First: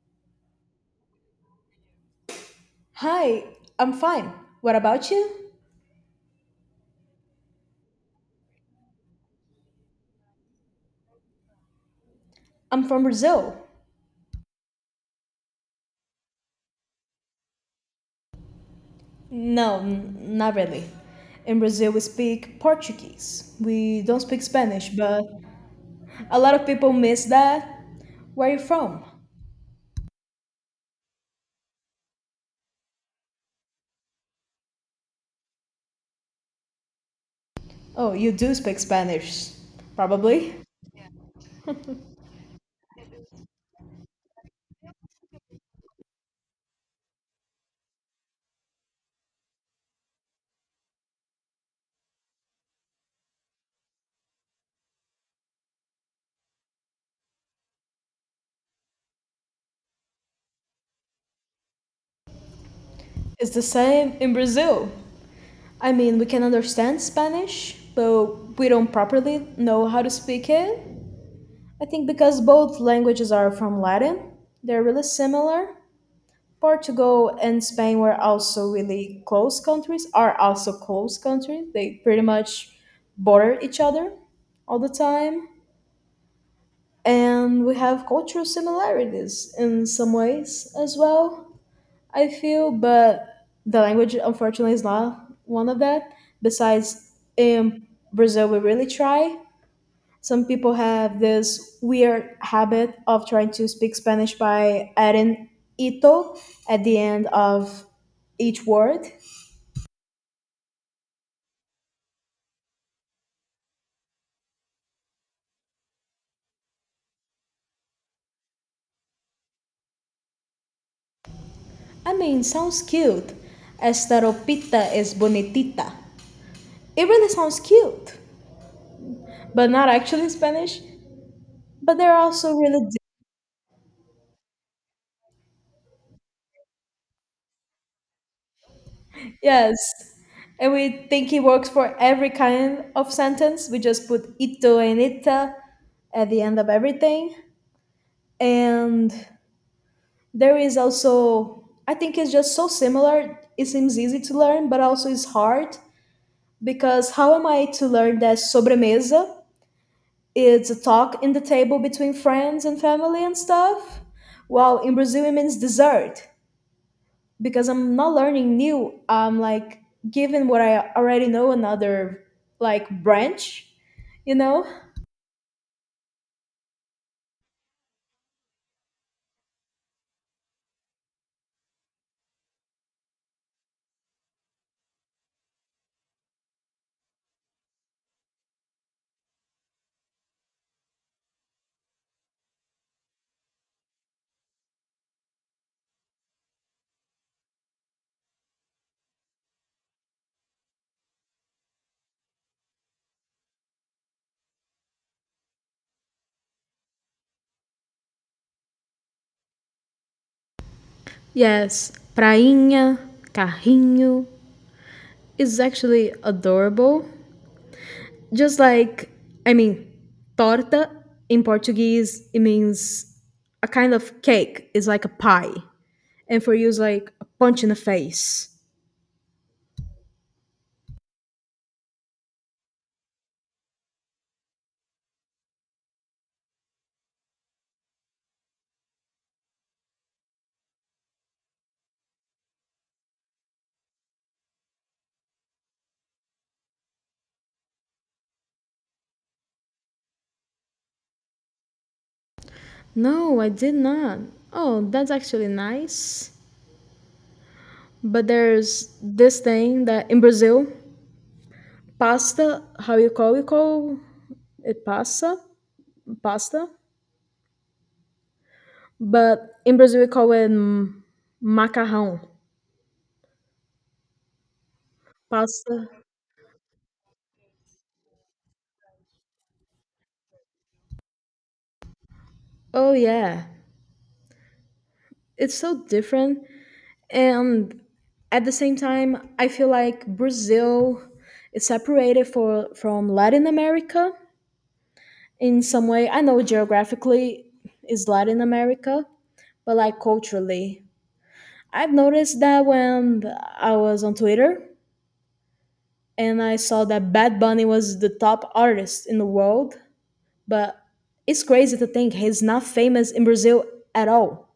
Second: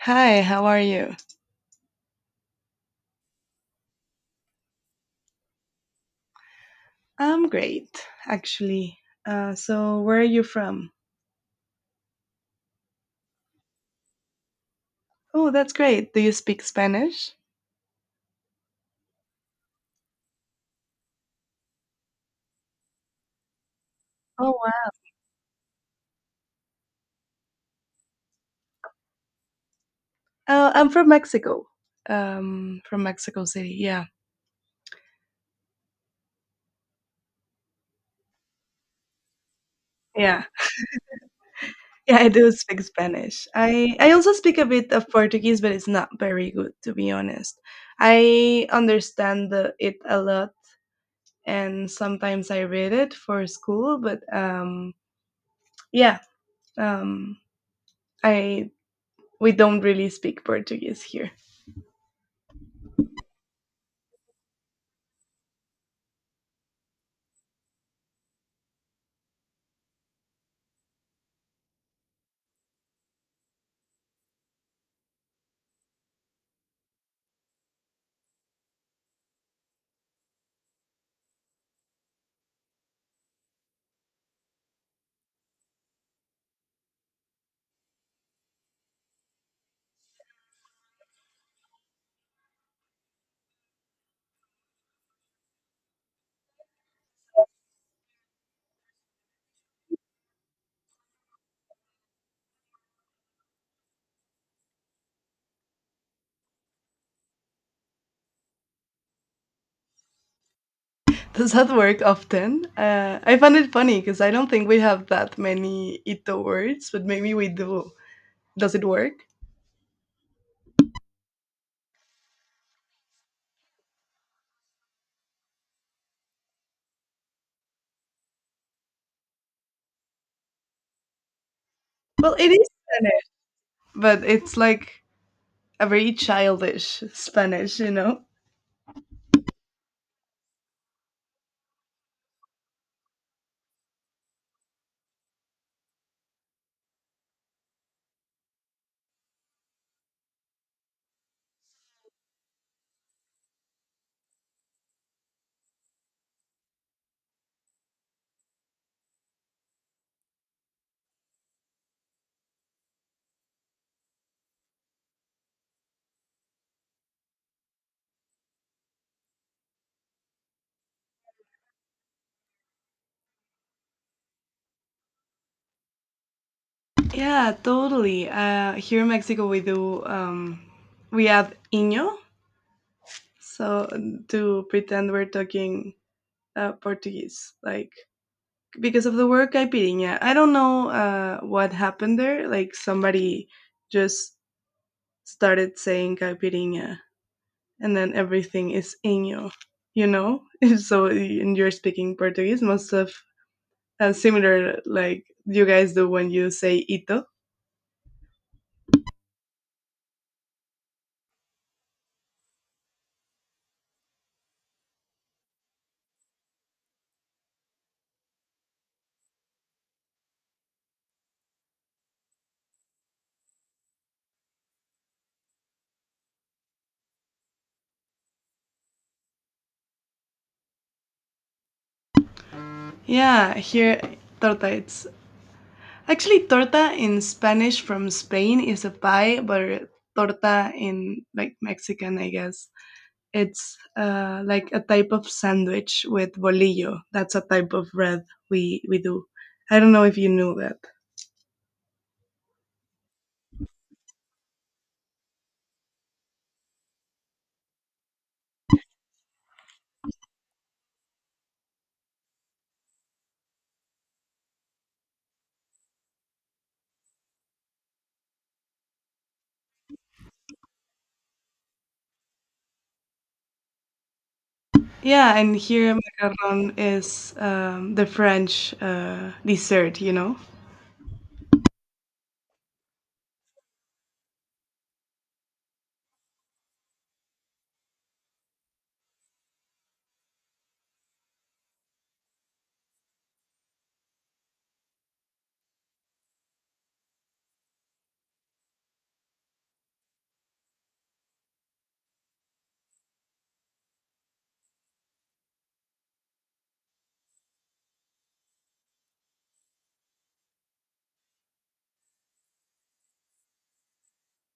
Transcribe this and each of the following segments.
Hi, how are you? Hi, I'm fine. What about you? I'm great, actually. Where are you from? I'm from Brazil. Oh, that's great. Do you speak Spanish? No, not really. In Brazil, we speak Portuguese. We don't speak Oh, wow. Spanish, but a lot of people miss that. Where are you from? I'm from Mexico. From Mexico City. Yeah, Oh, you do speak Spanish. yeah, Probably. yeah. I do speak Spanish. I also speak a bit of Portuguese, but it's not very good, to be honest. I understand it a lot, and sometimes I read it for school. But yeah, um, I We don't really speak Portuguese here. It's the same in Brazil. I mean, we can understand Spanish, but we don't properly know how to speak it. I think because both languages are from Latin, they're really similar. Portugal and Spain were also really close countries, are also close countries. They pretty much border each other all the time. And we have cultural similarities in some ways as well, I feel, but the language unfortunately is not one of that. Besides, in Brazil, we really try some people have this weird habit of trying to speak Spanish by adding ito at the end of each word. Does that work often? I find it funny because I don't think we have that many Ito words, but maybe we do. Does it work? I mean, sounds cute. Esta ropita es bonitita. It really sounds cute, but not actually Spanish. But they're Well, it also is really di- Spanish, but it's like a very childish Spanish, you know? yes. And we think it works for every kind of sentence. We just put ito and ita at the end of everything. And there is also, I think it's just so similar, it seems easy to learn, but also it's hard because how am I to learn that sobremesa. It's a talk in the table between friends and family and stuff, while in Brazil it means dessert because I'm not learning new. I'm like given what I already know another, like, branch, you know. Yeah, totally. Here in Mexico, we we add Iño, so to pretend we're talking Portuguese, like because of the word caipirinha. I don't know what happened there. Like somebody just started saying caipirinha, and then everything is inho, you know? So, and you're speaking Portuguese, most of similar like you guys do when you say ito. Yes, prainha, carrinho is actually adorable. Just like, I mean, torta in Portuguese, it means a kind of cake. It's like a pie. And for you, it's like a punch in the face. Yeah, here torta it's actually, torta in Spanish from Spain is a pie, but torta in like Mexican, I guess, it's like a type of sandwich with bolillo. That's a type of bread we do. I don't know if you knew that. No, I did not. Oh, that's actually nice. But there's this thing that in Brazil, pasta, how you call it, pasta, pasta. But in Brazil, we call it macarrão, Yeah, and pasta. here macaron is the French dessert, you know? Oh yeah, it's so different. And at the same time I feel like Brazil is separated from Latin America in some way. I know geographically is Latin America, but like culturally, I've noticed that when I was on Twitter and I saw that Bad Bunny was the top artist in the world, but it's crazy to think he's not famous in Brazil at all.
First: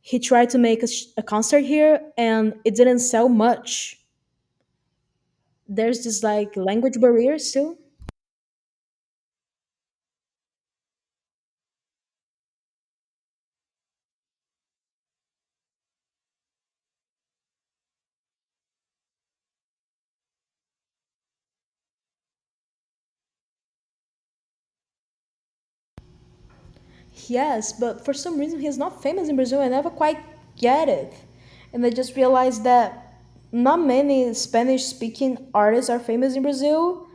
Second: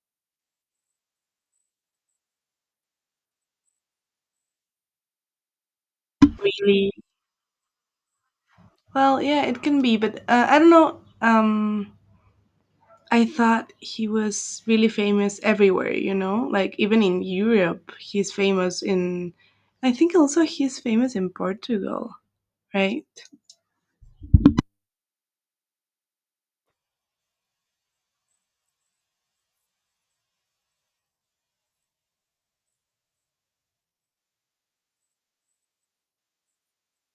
He tried to make a concert here and it didn't sell much. There's this like Really? language barrier still. Well, yeah, it can be, but I don't know. I thought he was really famous everywhere, you know? Like even in Europe, he's famous in I think also he's famous in Portugal, right? Yes, but for some reason he's not famous in Brazil. I never quite get it. And I just realized that not many Spanish speaking artists are famous in Brazil.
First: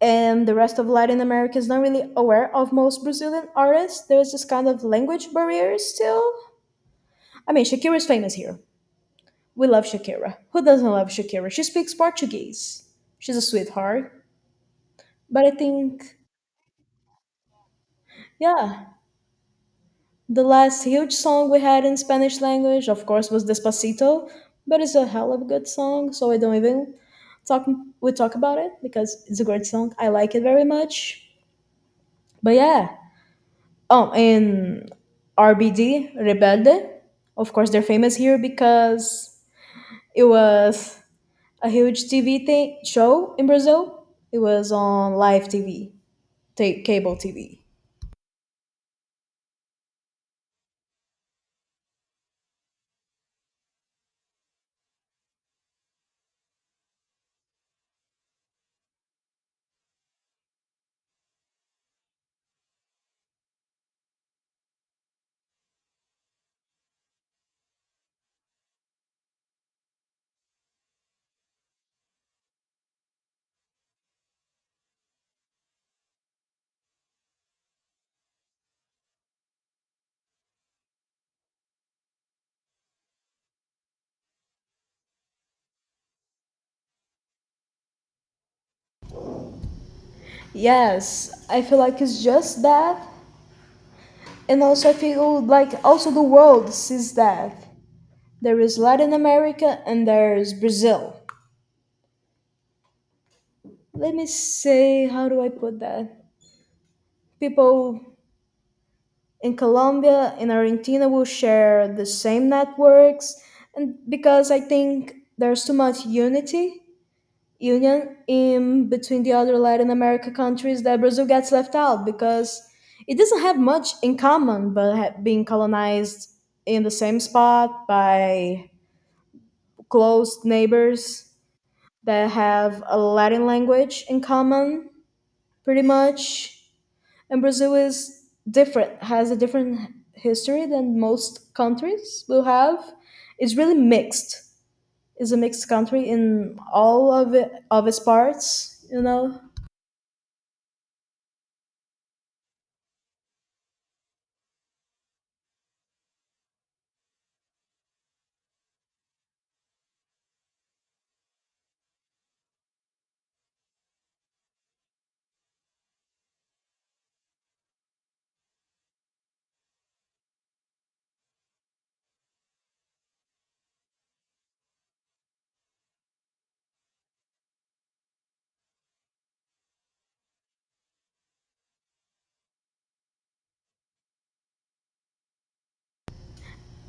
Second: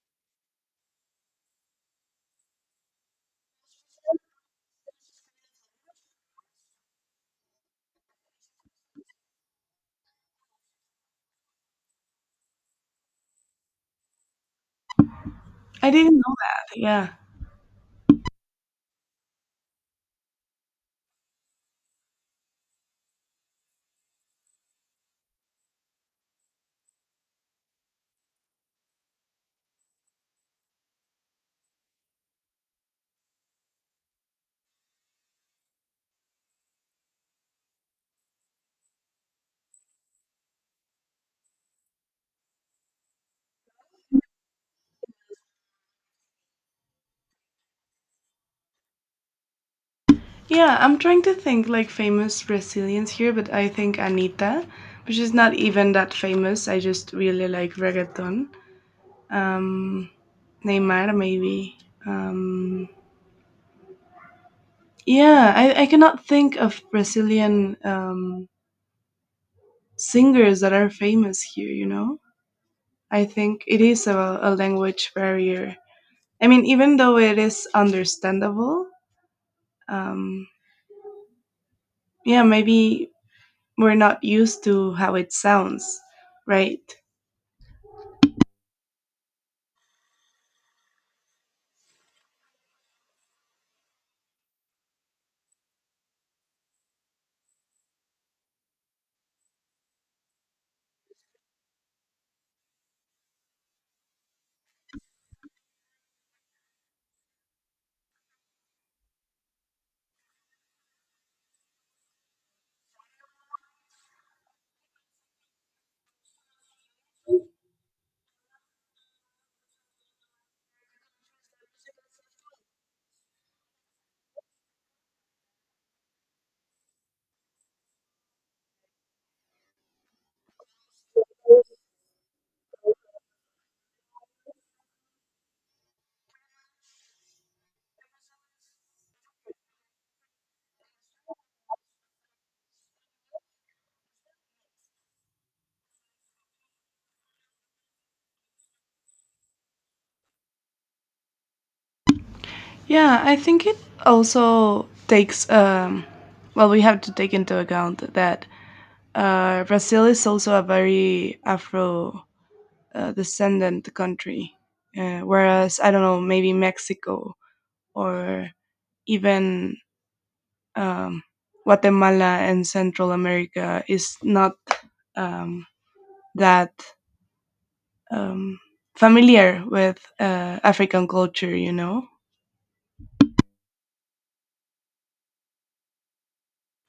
And the rest of Latin America is not really aware of most Brazilian artists. There's this kind of language barrier still. I mean, Shakira is famous here. We love Shakira. Who doesn't love Shakira? She speaks Portuguese. She's a sweetheart. But I I didn't think, know that. Yeah. yeah, the last huge song we had in Spanish language, of course, was Despacito, but it's a hell of a good song, so I don't even talk talk about it because it's a great song. I like it very much. But yeah. Oh, and RBD, Rebelde, of course, they're famous here because it was a huge TV show in Brazil. It was on live TV, cable TV. Yeah, I'm trying to think like famous Brazilians here, but I think Anita, which is not even that famous. I just really like reggaeton. Um, Neymar, maybe. Um, yeah, I cannot think of Brazilian singers that are famous here, you know? I think it is a language barrier. I mean, even though it is understandable, um, yeah, maybe we're not used to how it sounds, right? Yes, I feel like it's just that. And also, I feel like also the world sees that there is Latin America and there's Brazil. Let me say, how do I put that? People in Colombia and Argentina will share the same networks, and because I think there's too much union in between the other Latin America countries, that Brazil gets left out because it doesn't have much in common, but being colonized in the same spot by close neighbors that have a Latin language in common, pretty much. And Brazil is different, has a different history than most countries will have. It's really mixed. It's a mixed country in all of it, of its parts, you know. Yeah, I think it also takes, well, we have to take into account that Brazil is also a very Afro descendant country, whereas I don't know, maybe Mexico or even um, Guatemala and Central America is not um, that um, familiar with African culture. You know?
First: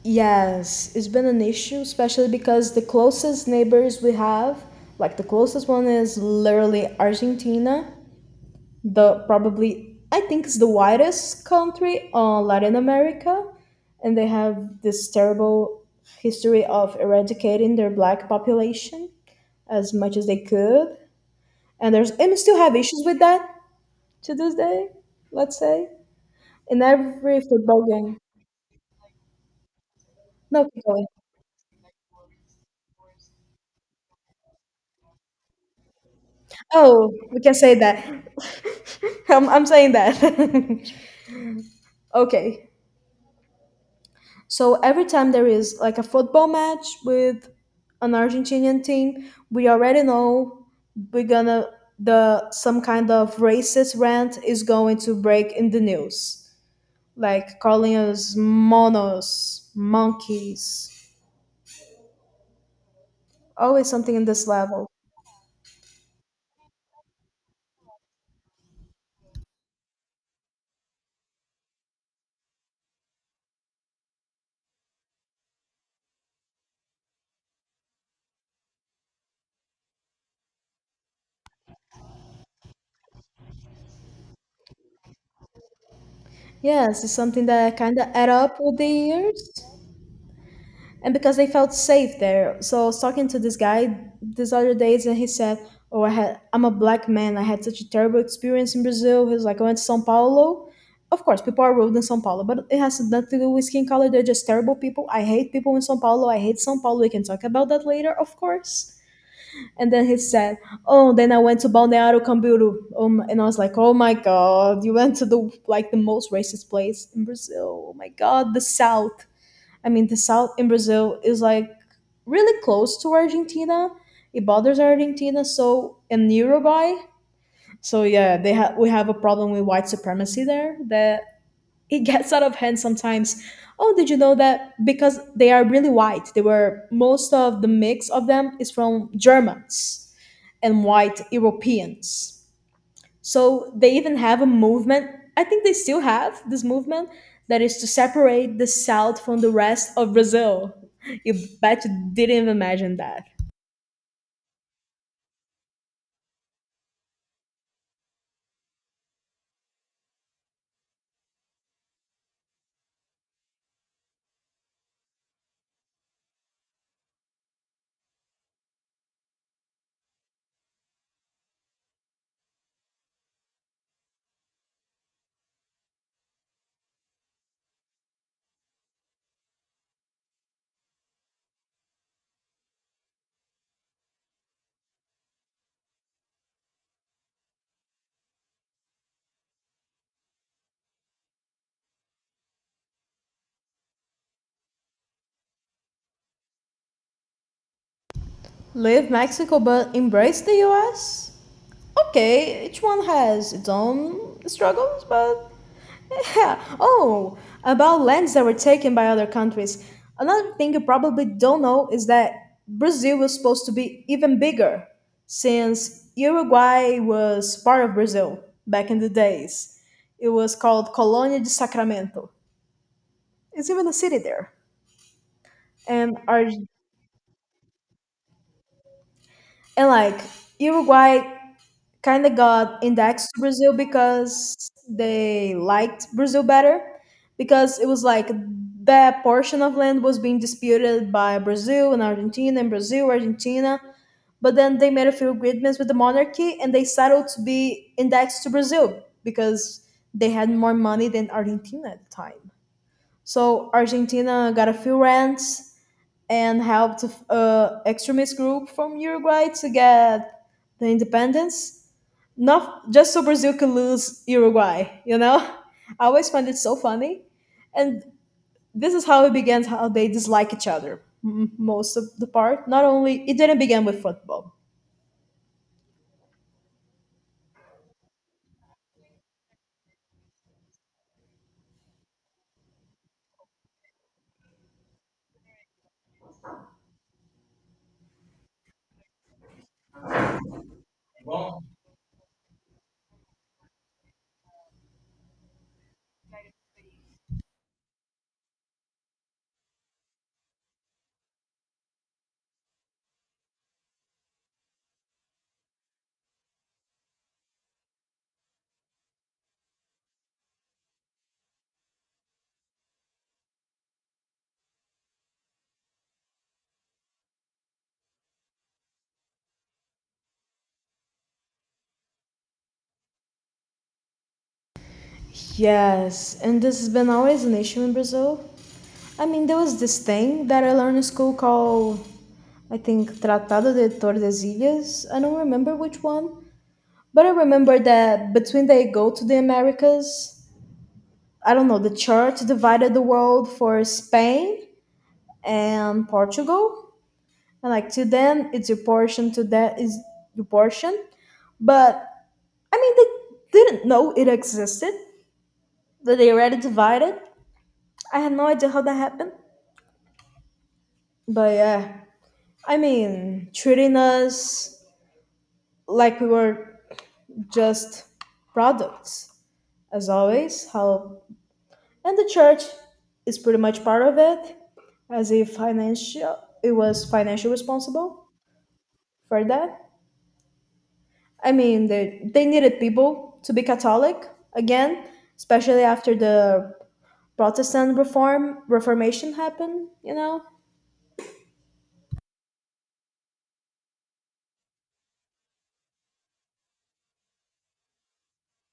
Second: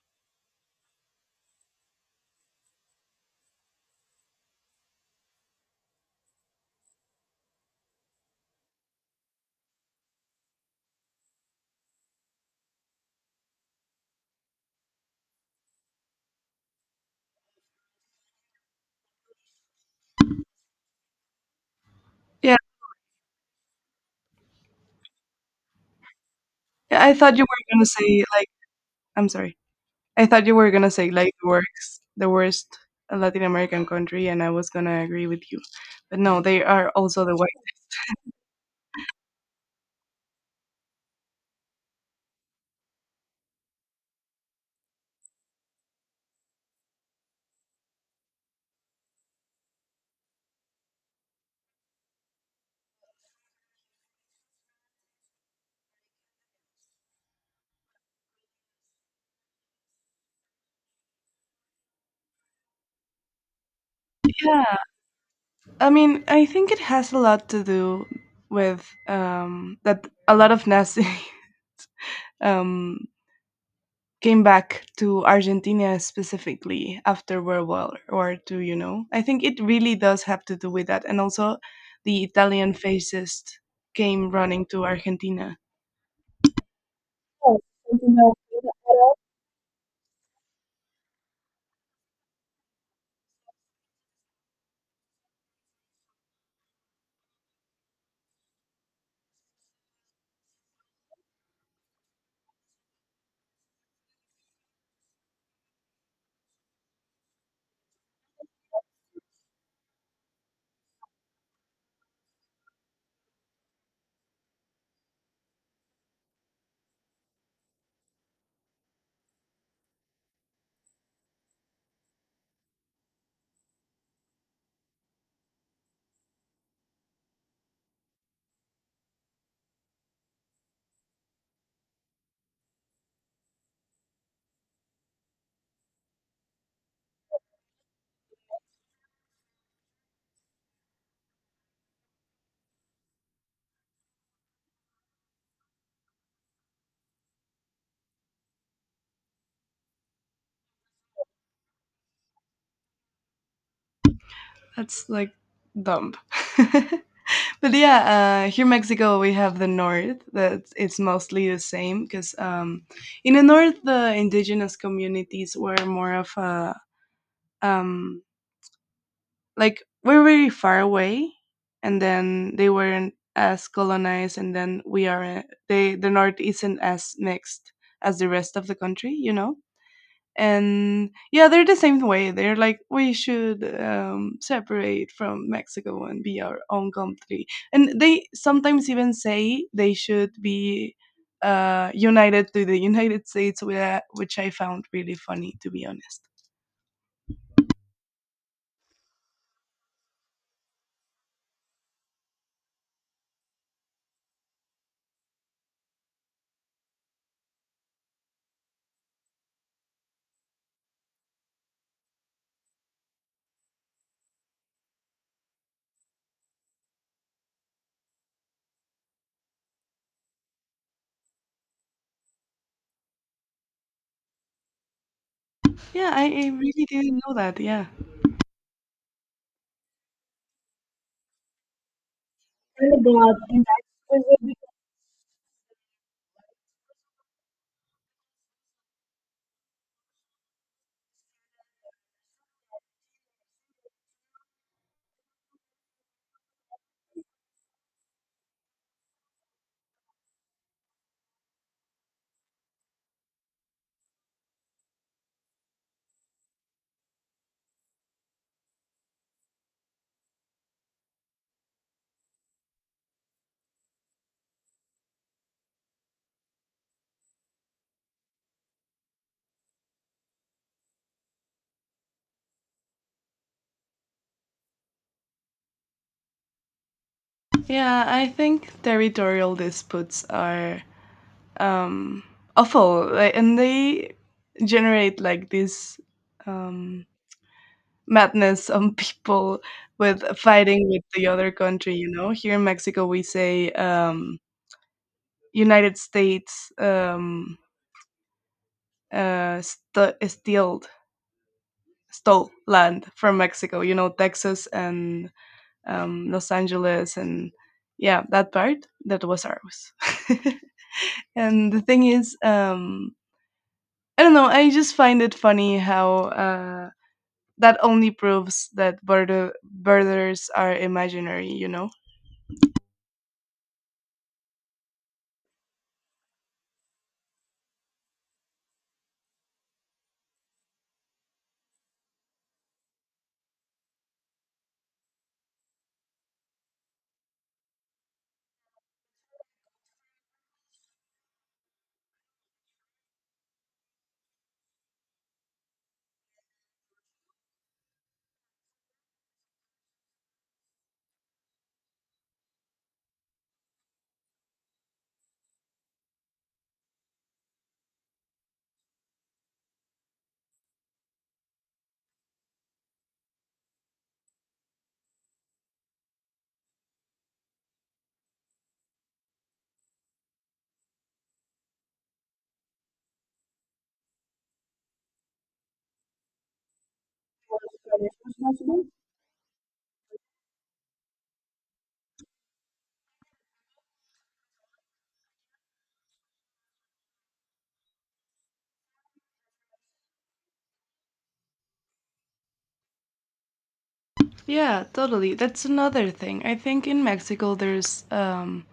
Yes, it's been an issue, especially because the closest neighbors we have, like the closest one is literally Argentina, the probably, I think it's the whitest country on Latin America, and they have this terrible history of eradicating their black population as much as they could, and there's and we Yeah, still have issues with that to this day. Let's say in I thought every you were football gonna game. say like I'm sorry. I thought you No, were keep gonna going. say like the worst Latin American country, and I was gonna agree with you, but no, they are Oh, also the we can say worst. that. I'm saying that. Okay. So every time there is like a football match with an Argentinian team, we already know we're gonna the some kind of racist rant is going to break in the news, like calling us monos, monkeys, always something in this Yeah, level. I mean, I think it has a lot to do with that a lot of Nazi um, came back to Argentina specifically after World War Two. You know, I think it really does have to do with that, and also the Italian fascists came running to Argentina. Yes, it's something that kind of add up with the years. And because they felt safe there. So I was talking to this guy this other days, and he said, "Oh, I had I'm a black man. I had such a terrible experience in Brazil." He was like, "I went to São Paulo. Of course, people are rude in São Paulo, but it has nothing to do with skin color. They're just terrible people. I hate people in São Paulo. I hate São Paulo. We can talk about that later, of course." And then he said, "Oh, then I went to Balneário Camboriú, and I was like, oh my god, you went to the like the most racist place in Brazil. Oh my god, the South." I mean, the south in Brazil is like really close to Argentina. It borders Argentina, so and Uruguay. So yeah, they have we have a problem with white supremacy there that it gets out of hand sometimes. Oh, did you know that because they are really white, they were most of the mix of them is from Germans and white Europeans. So they even have a movement. I think they still have this movement that is to separate the South from the rest of Brazil. You bet you didn't even imagine that. That's like dumb. But yeah, here in Mexico we have the north. That it's mostly the same because in the north the indigenous communities were more of a um, like we're very far away, and then they weren't as colonized, and then we are the north isn't as mixed as the rest of the country, you know. And yeah, they're the same way. They're like, we should separate from Mexico and be our own country, and they sometimes even say they should be united to the United States which I found really funny, to be honest. Leave Mexico but embrace the US? Okay, each one has its own struggles, but yeah. Oh, about lands that were taken by other countries. Another thing you probably don't know is that Brazil was supposed to be even bigger, since Uruguay was part of Brazil back in the days. It was called Colonia de Sacramento. It's even a city there. Yeah, And I our really didn't know that. Yeah. and like Uruguay kind of got indexed to Brazil because they liked Brazil better because it was like that portion of land was being disputed by Brazil and Argentina. But then they made a few agreements with the monarchy and they settled to be indexed to Brazil because they had more money than Argentina at the time. So Argentina got a few rents and helped a extremist group from Uruguay to get the independence, not just so Brazil could lose Uruguay, you know? I always find it so funny. And this is how it began, how they dislike each other most of the part. Not only, it didn't begin with football. Yeah, I think territorial disputes are um, awful, like, and they generate like this um, madness on people with fighting with the other country. You know, here in Mexico, we say United States st- stealed stole land from Mexico. You know, Texas and Los Angeles, and yeah, that part that was ours. And the thing is, I don't know. I just find it funny how that only proves that borders are imaginary. You know? Yes, and this has been always an issue in Brazil. I mean, there was this thing that I learned in school called, I think, Tratado de Tordesillas. I don't remember which one, but I remember that between they go to the Americas, I don't know, the church divided the world for Spain and Portugal. And like to them, it's your portion. To that is your portion. But I mean, they didn't know it existed. That they already divided. I had no idea how that happened. But yeah, I mean, treating us like we were just products, as always. How and the church is pretty much part of it, as if financial it was financially responsible for that. I mean, they needed people to be Catholic again, especially after the Protestant reform Reformation happened. You know, Yeah, totally. That's another thing. I think in Mexico there's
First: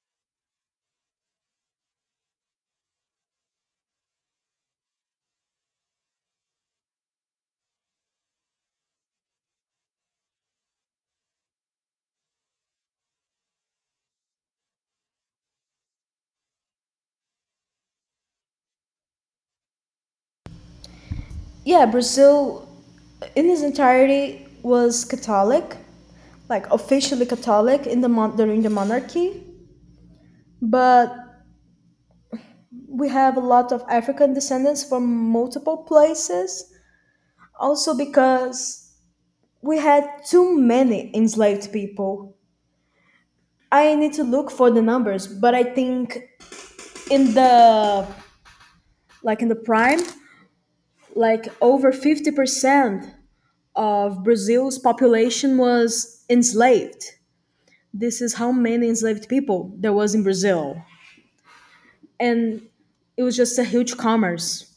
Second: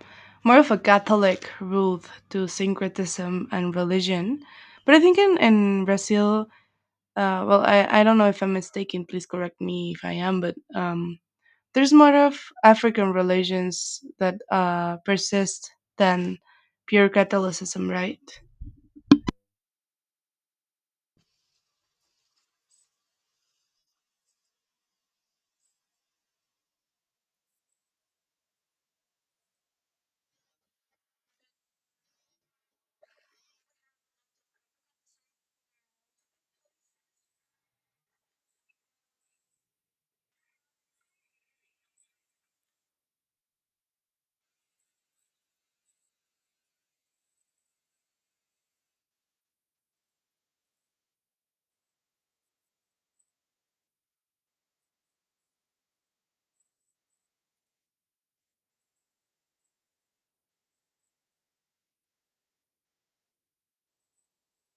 more of a Catholic route to syncretism and religion, but I think in Brazil well, I don't know if I'm mistaken, please correct me if I am, but there's more of African religions that persist than pure Catholicism, right? yeah, Brazil in its entirety was Catholic, like officially Catholic in the during the monarchy. But we have a lot of African descendants from multiple places, also because we had too many enslaved people. I need to look for the numbers, but I think in the like in the prime, like over 50% of Brazil's population was enslaved. This is how many enslaved people there was in Brazil. And it was just a huge commerce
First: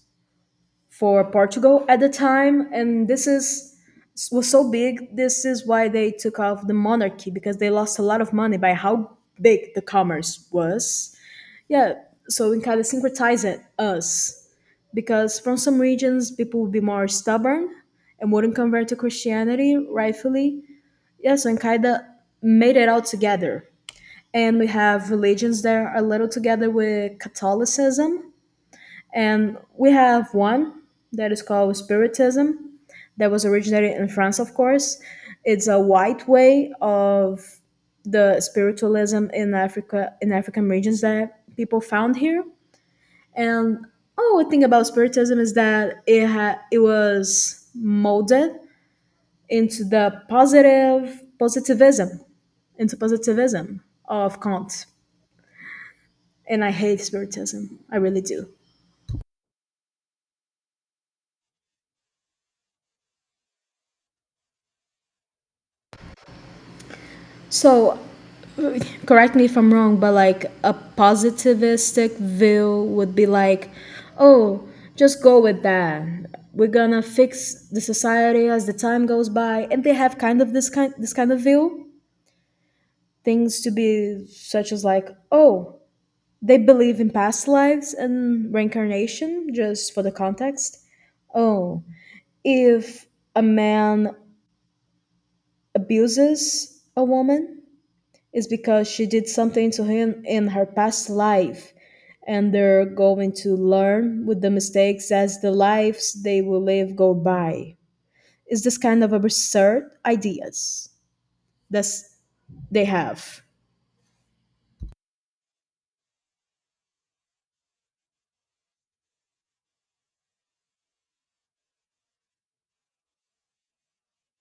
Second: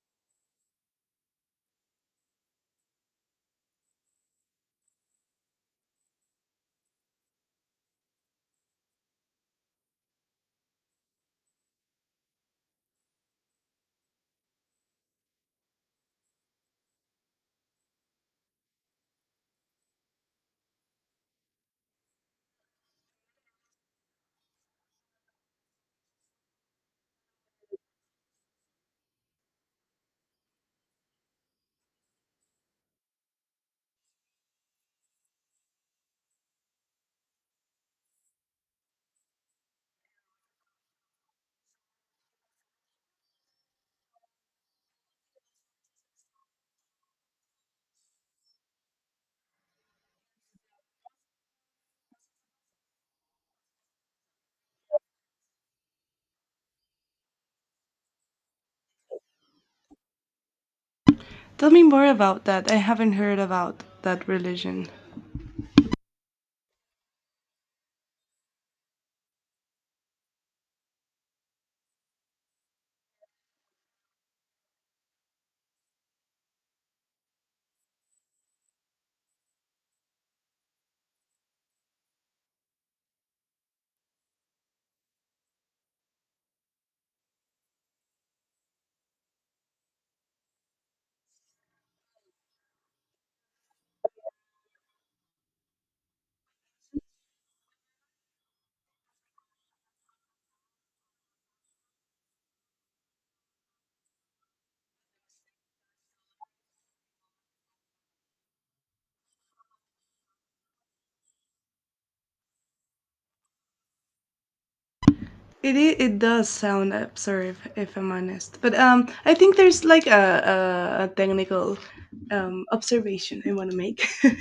for Portugal at the time, and this is was so big, this is why they took off the monarchy, because they lost a lot of money by how big the commerce was. Yeah, so in kind of syncretizing us because from some regions people would be more stubborn and wouldn't convert to Christianity rightfully. Yeah, so and kind made it all together. And we have religions that are a little together with Catholicism, and we have one that is called Spiritism that was originated in France, of course. It's a white way of the spiritualism in Africa in African regions that people found here and oh, a thing about Spiritism is that it was molded into the positive positivism, into positivism of Kant. And I hate Spiritism. I really do. Tell me more about that. I haven't heard about that religion. So correct me if I'm wrong, but like a positivistic view would be like, oh, just go with that. We're gonna fix the society as the time goes by, and they have this kind of view. Things to be such as like, oh, they believe in past lives and reincarnation. Just for the context, oh, if a man abuses a woman, it's because she did something to him in her past life, and they're going to learn with the mistakes as the lives they will live go by. Is this kind of absurd ideas that they have? It does sound absurd, if I'm honest, but I think there's like a technical observation I want to make.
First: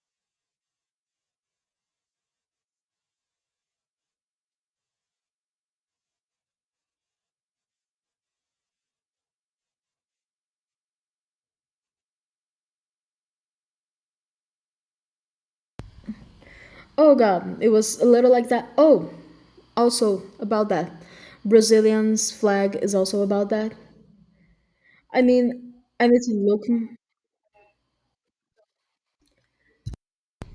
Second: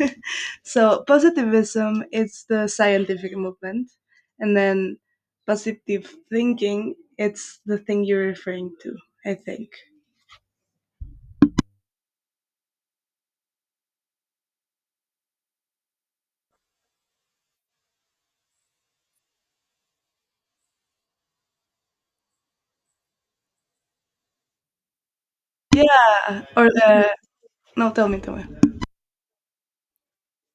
So positivism, it's the scientific movement, and then positive thinking, it's the thing you're referring to. I think. Oh, god, it was a little like that. Oh, also, about that, Brazilian's flag is also about that. I mean, Yeah, anything look or the no, tell me, tell me.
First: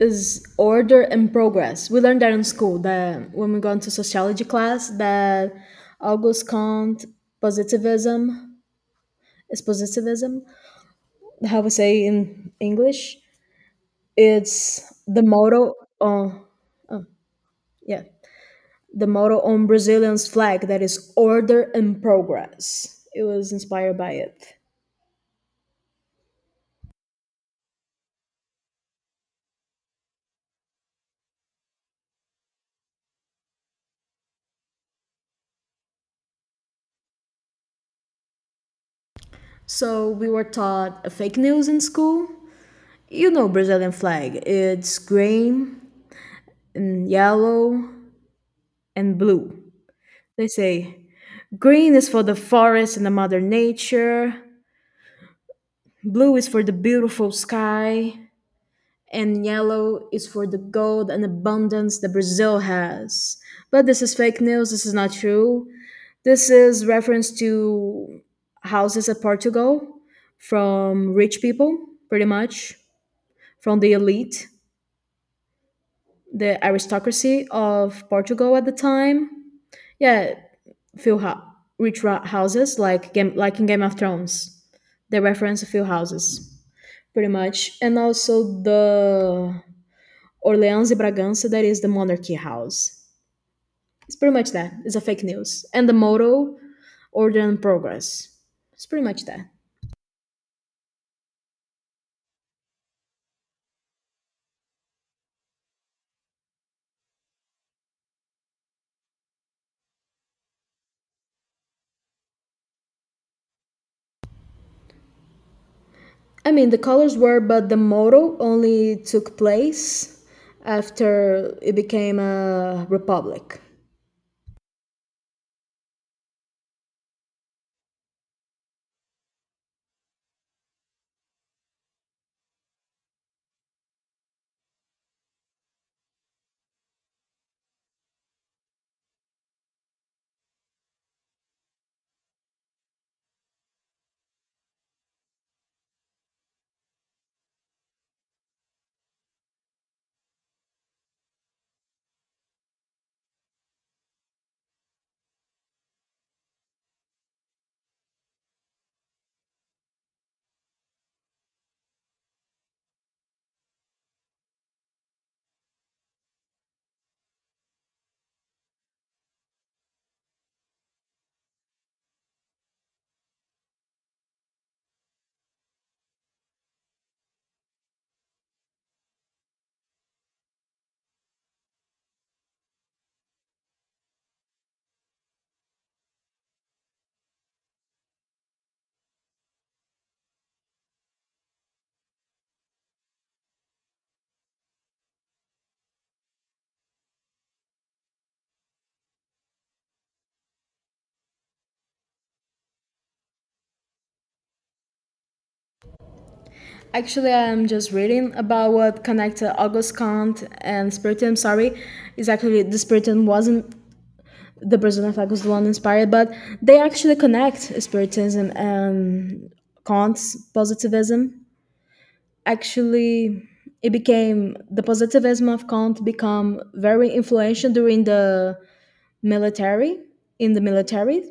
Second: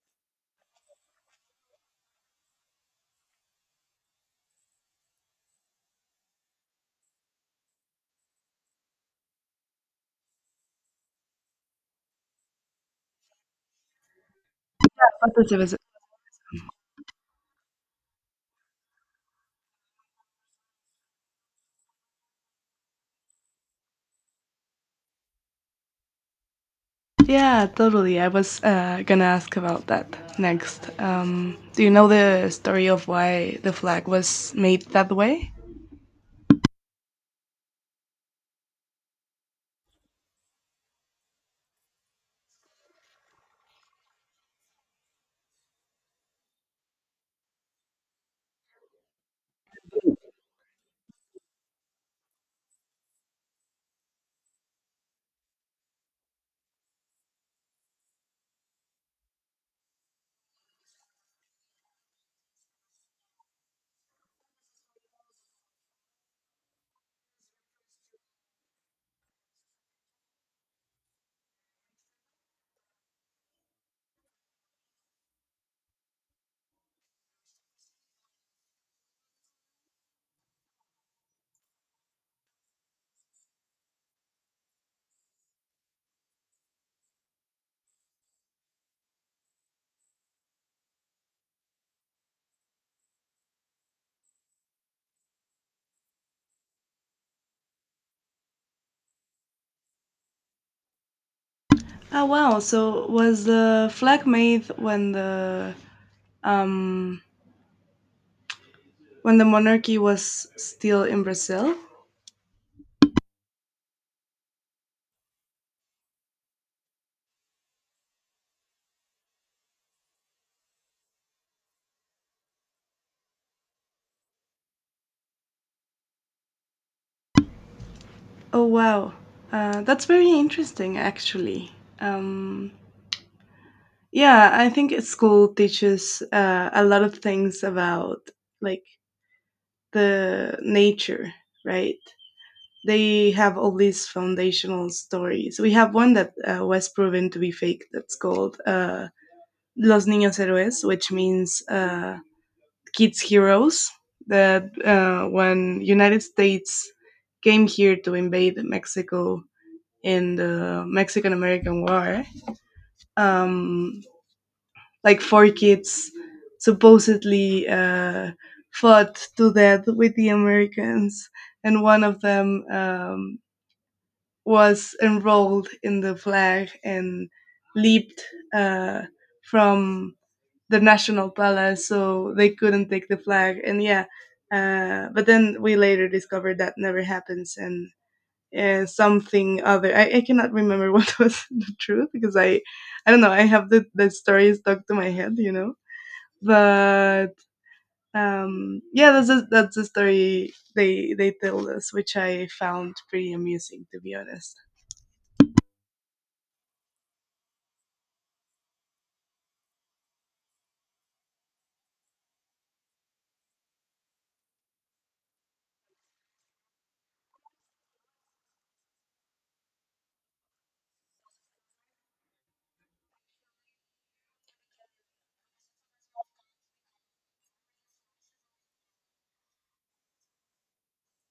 is order and progress. We learned that in school, that when we go into sociology class, that August Kant, positivism is positivism. How we say in English, it's the motto. Positivism. On, oh, yeah, the motto on Brazilian's flag that is order and progress. It was inspired by it. Yeah, totally. I was gonna ask about that next. Do you know the story of why the flag was made that way? So we were taught a fake news in school. You know Brazilian flag. It's green and yellow and blue. They say green is for the forest and the mother nature, blue is for the beautiful sky, and yellow is for the gold and abundance that Brazil has. But this is fake news, this is not true. This is reference to houses at Portugal from rich people, pretty much, from the elite, the aristocracy of Portugal at the time. Yeah, few ha- rich ra- houses like game like in Game of Thrones. They reference a few houses pretty much, and also the Orleans e Bragança that is the monarchy house. It's pretty much that. It's a fake news and the motto order and progress. It's pretty much that. Oh wow! So was the flag made um, when the monarchy was still in Brazil? I mean, the colors were, but the motto only took place after it became a republic. Oh wow, that's very interesting, actually. Um, yeah, I think school teaches a lot of things about like the nature, right? They have all these foundational stories. We have one that was proven to be fake. That's called Los Niños Héroes, which means kids heroes. That when United States came here to invade Mexico in the Mexican American War, um, like four kids supposedly fought to death with the Americans, and one of them was enrolled in the flag and leaped uh, from the national palace, so they couldn't take the flag. And yeah, but then we later discovered that never happens, and something other. I cannot remember what was the truth, because I don't know. I have the story stuck to my head, you know. But yeah, that's that's the story they told us, which I found pretty amusing, to be honest. Actually, I'm just reading about what connected August Kant and Spiritism. Sorry, is actually the Spiritism wasn't the person of August the one inspired, but they actually connect Spiritism and Kant's positivism. Actually, it became the positivism of Kant become very influential during the military in the military,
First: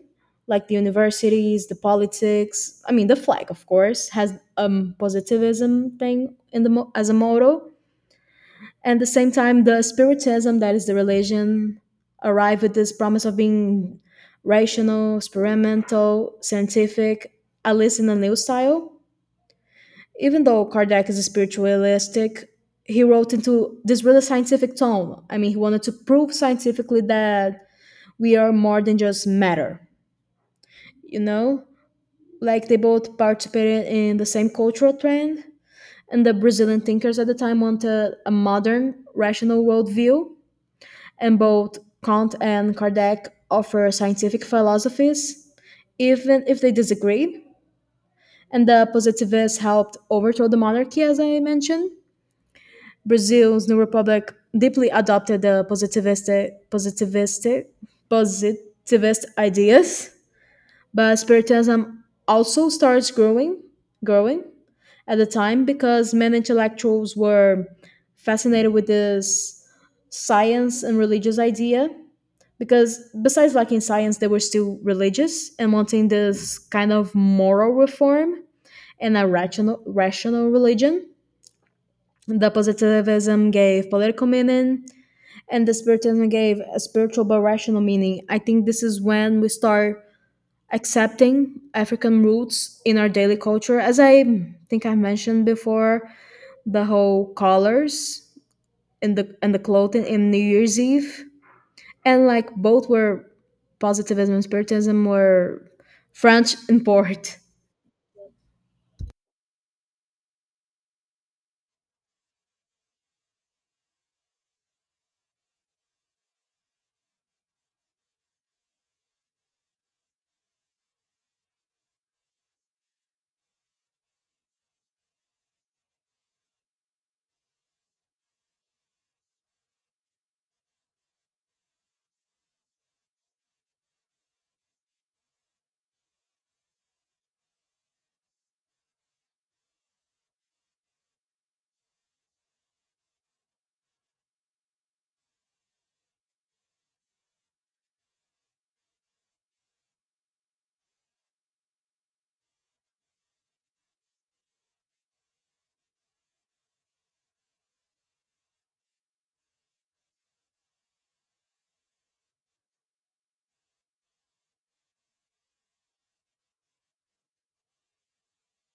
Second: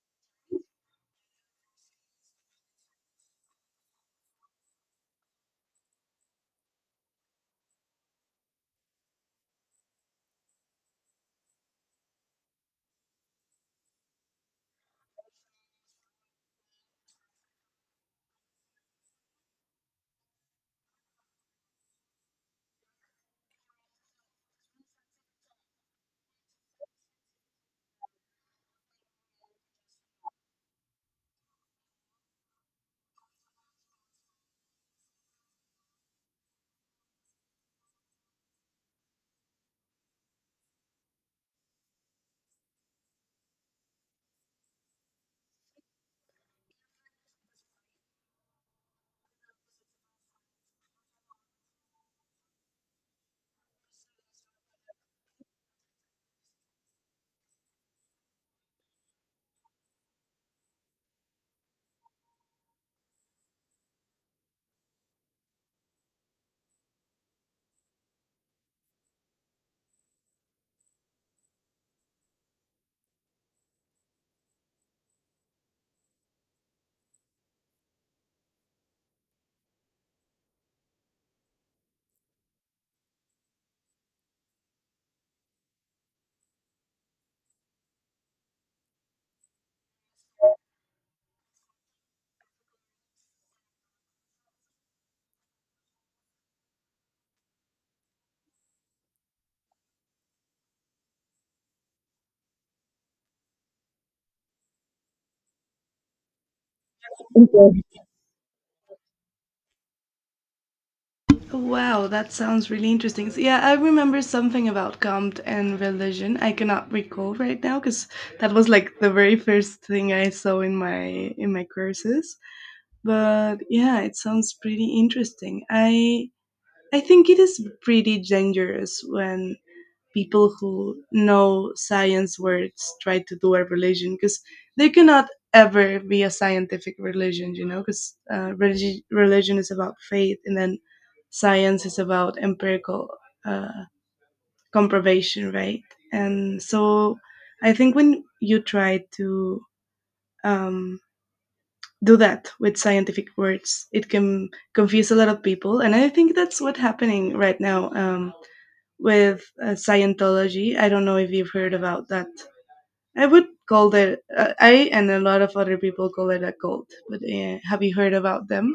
like the universities, the politics. I mean, the flag of course has a positivism thing in the as a motto, and at the same time the spiritism that is the religion arrived with this promise of being rational, experimental, scientific, at least in a new style. Even though Kardec is a spiritualistic, he wrote into this really scientific tone. I mean, he wanted to prove scientifically that we are more than just matter. You know, like they both participated in the same cultural trend, and the brazilian thinkers at the time wanted a modern rational worldview, and both Kant and Kardec offer scientific philosophies, even if they disagreed. And the positivists helped overthrow the monarchy, as I mentioned. Brazil's new republic deeply adopted the positivist ideas, but spiritism also starts growing at the time because many intellectuals were fascinated with this science and religious idea, because besides liking science they were still religious and wanting this kind of moral reform and a rational religion. The positivism gave political meaning and the spiritualism gave a spiritual but rational meaning. I think this is when we start accepting african roots in our daily culture, as I think I mentioned before, the whole colors and the clothing in New Year's Eve, and like both were, positivism and spiritism were, French import. Wow, that sounds really interesting. So, yeah, I remember something about Comte and religion. I cannot recall right now because that was like the very first thing I saw in my courses. But yeah, it sounds pretty interesting. I think it is pretty dangerous when people who know science words try to do a religion, because they cannot ever be a scientific religion, you know, because religion is about faith, and then science is about empirical uh, comproval, right? And so I think when you try to um, do that with scientific words, it can confuse a lot of people. And I think that's what's happening right now. With Scientology. I don't know if you've heard about that. I would call it, I and a lot of other people call it a cult, but have you heard about them?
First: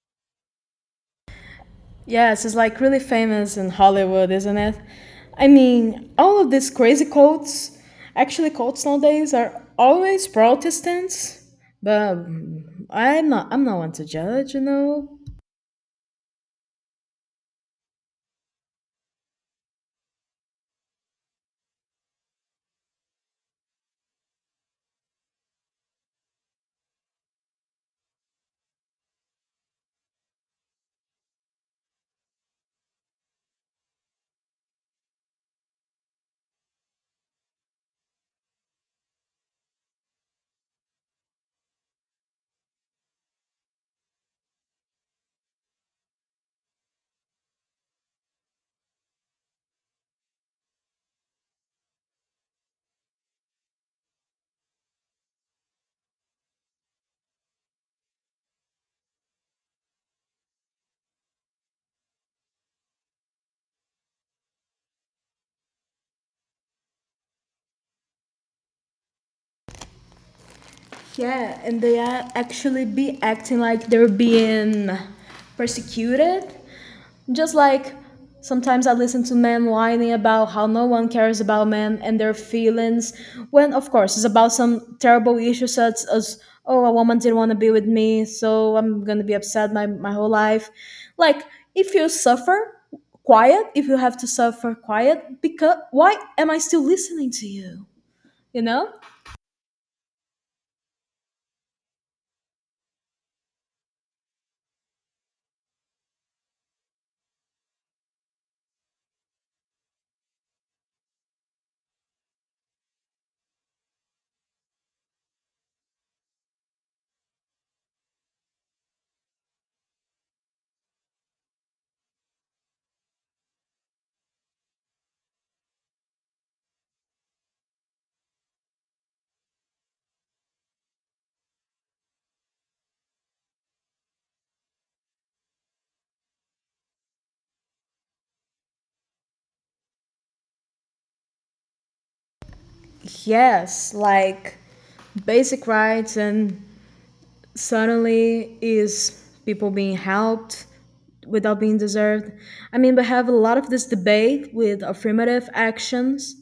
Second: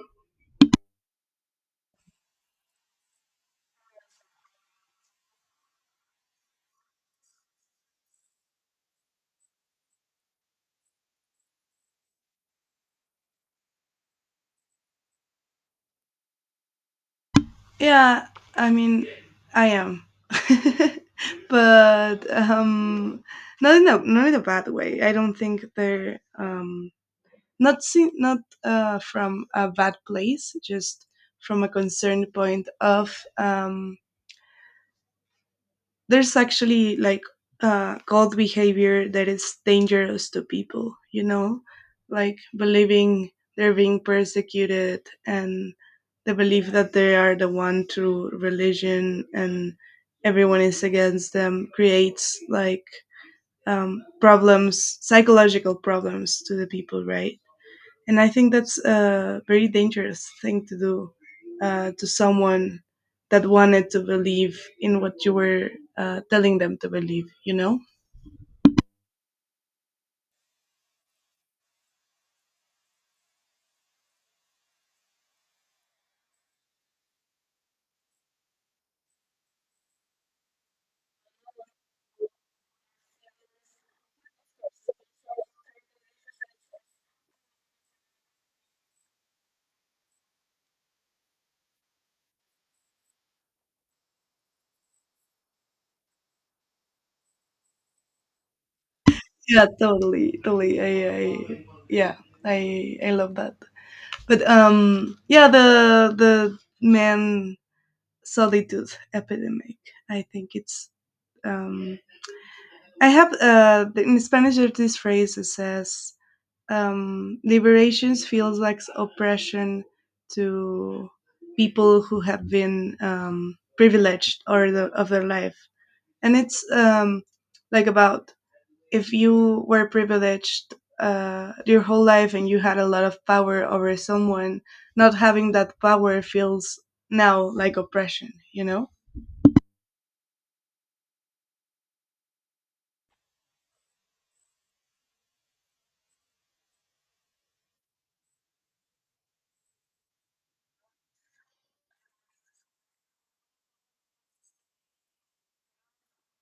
Yes, it's like really famous in Hollywood, isn't it? I mean, all of these crazy cults, actually cults nowadays are always Protestants, but I'm not one to judge, you know. Yeah, I mean, I am. But not in a bad way. I don't think they're not from a bad place, just from a concerned point of there's actually like cult behavior that is dangerous to people, you know, like believing they're being persecuted, and the belief that they are the one true religion and everyone is against them, creates like problems, psychological problems to the people, right? And I think that's a very dangerous thing to do to someone that wanted to believe in what you were telling them to believe. You know? Yeah, and they are actually be acting like they're being persecuted. Just like sometimes I listen to men whining about how no one cares about men and their feelings, when of course it's about some terrible issue such as, oh, a woman didn't want to be with me, so I'm gonna be upset my whole life. Like if you suffer quiet, if you have to suffer quiet, because why am I still listening to you? You know? Yeah, totally, totally. I yeah, I love that. But yeah, the man solitude epidemic. I think it's um. I have in Spanish, there's this phrase that says liberations feels like oppression to people who have been privileged or of their life. And it's like about if you were privileged your whole life and you had a lot of power over someone, not having that power feels now like oppression, you know. Yes, like basic rights and suddenly is people being helped without being deserved. I mean, we have a lot of this debate with affirmative actions.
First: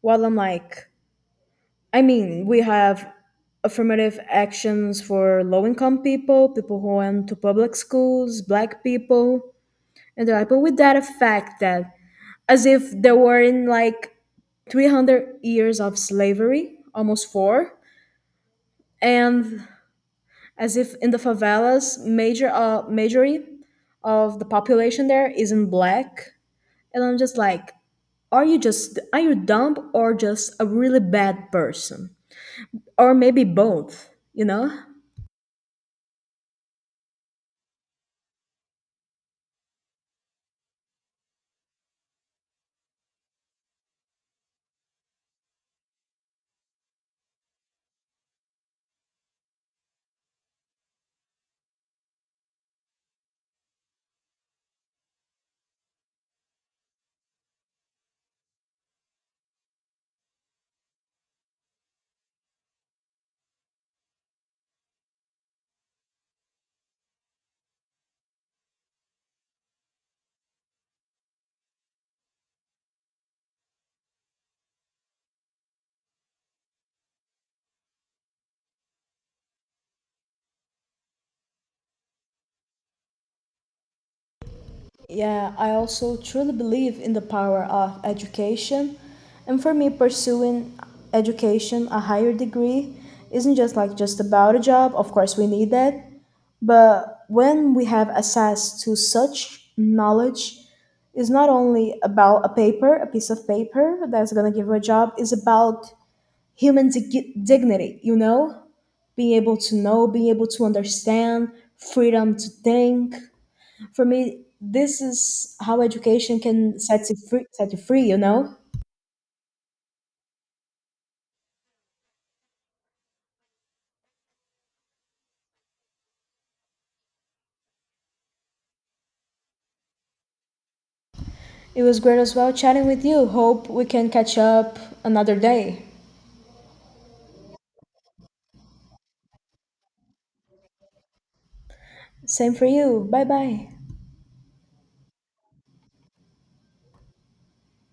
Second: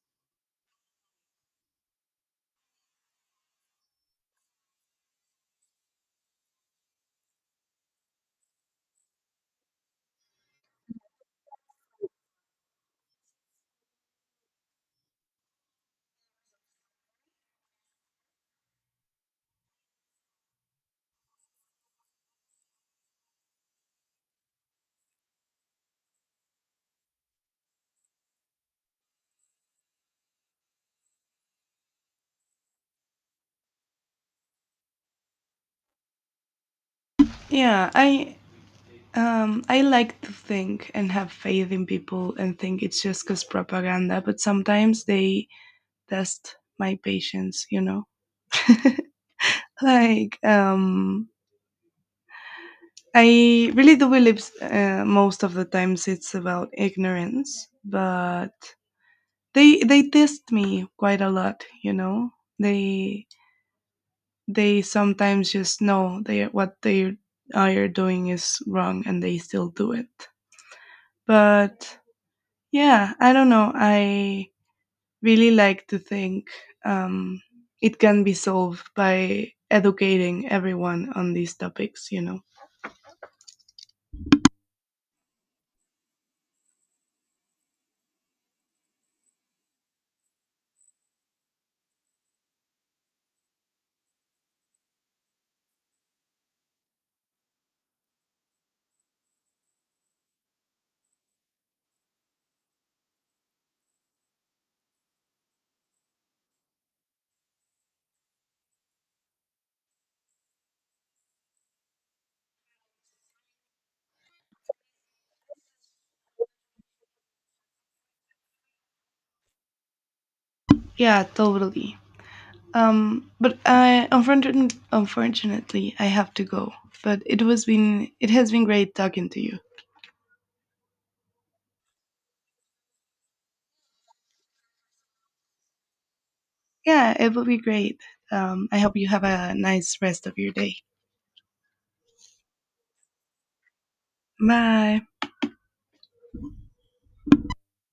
While I'm like, I mean, we have affirmative actions for low income people, people who went to public schools, black people, and they're like, but with that effect that as if there were in like 300 years of slavery, almost four, and as if in the favelas majority of the population there isn't black, and I'm just like, are you just are you dumb or just a really bad person, or maybe both, you know? Yeah, I like to think and have faith in people and think it's just because propaganda, but sometimes they test my patience, you know. Like I really do believe most of the times it's about ignorance, but they test me quite a lot, you know. they they sometimes just know they what they are doing is wrong and they still do it. But yeah, I don't know, I really like to think um, it can be solved by educating everyone on these topics, you know? Yeah, I also truly believe in the power of education. And for me, pursuing education, a higher degree, isn't just about a job. Of course, we need that. But when we have access to such knowledge, it's not only about a paper, a piece of paper that's going to give you a job, it's about dignity, you know? Being able to know, being able to understand, freedom to think, for me, this is how education can set you free. Set you free, you know. Yeah, totally. But I unfortunately, unfortunately, I have to go. But it has been great talking to you. It was great as well chatting with you. Hope we can catch up another day. Yeah, it will be great. I hope you have a nice rest of your day. Same for you. Bye bye. Bye.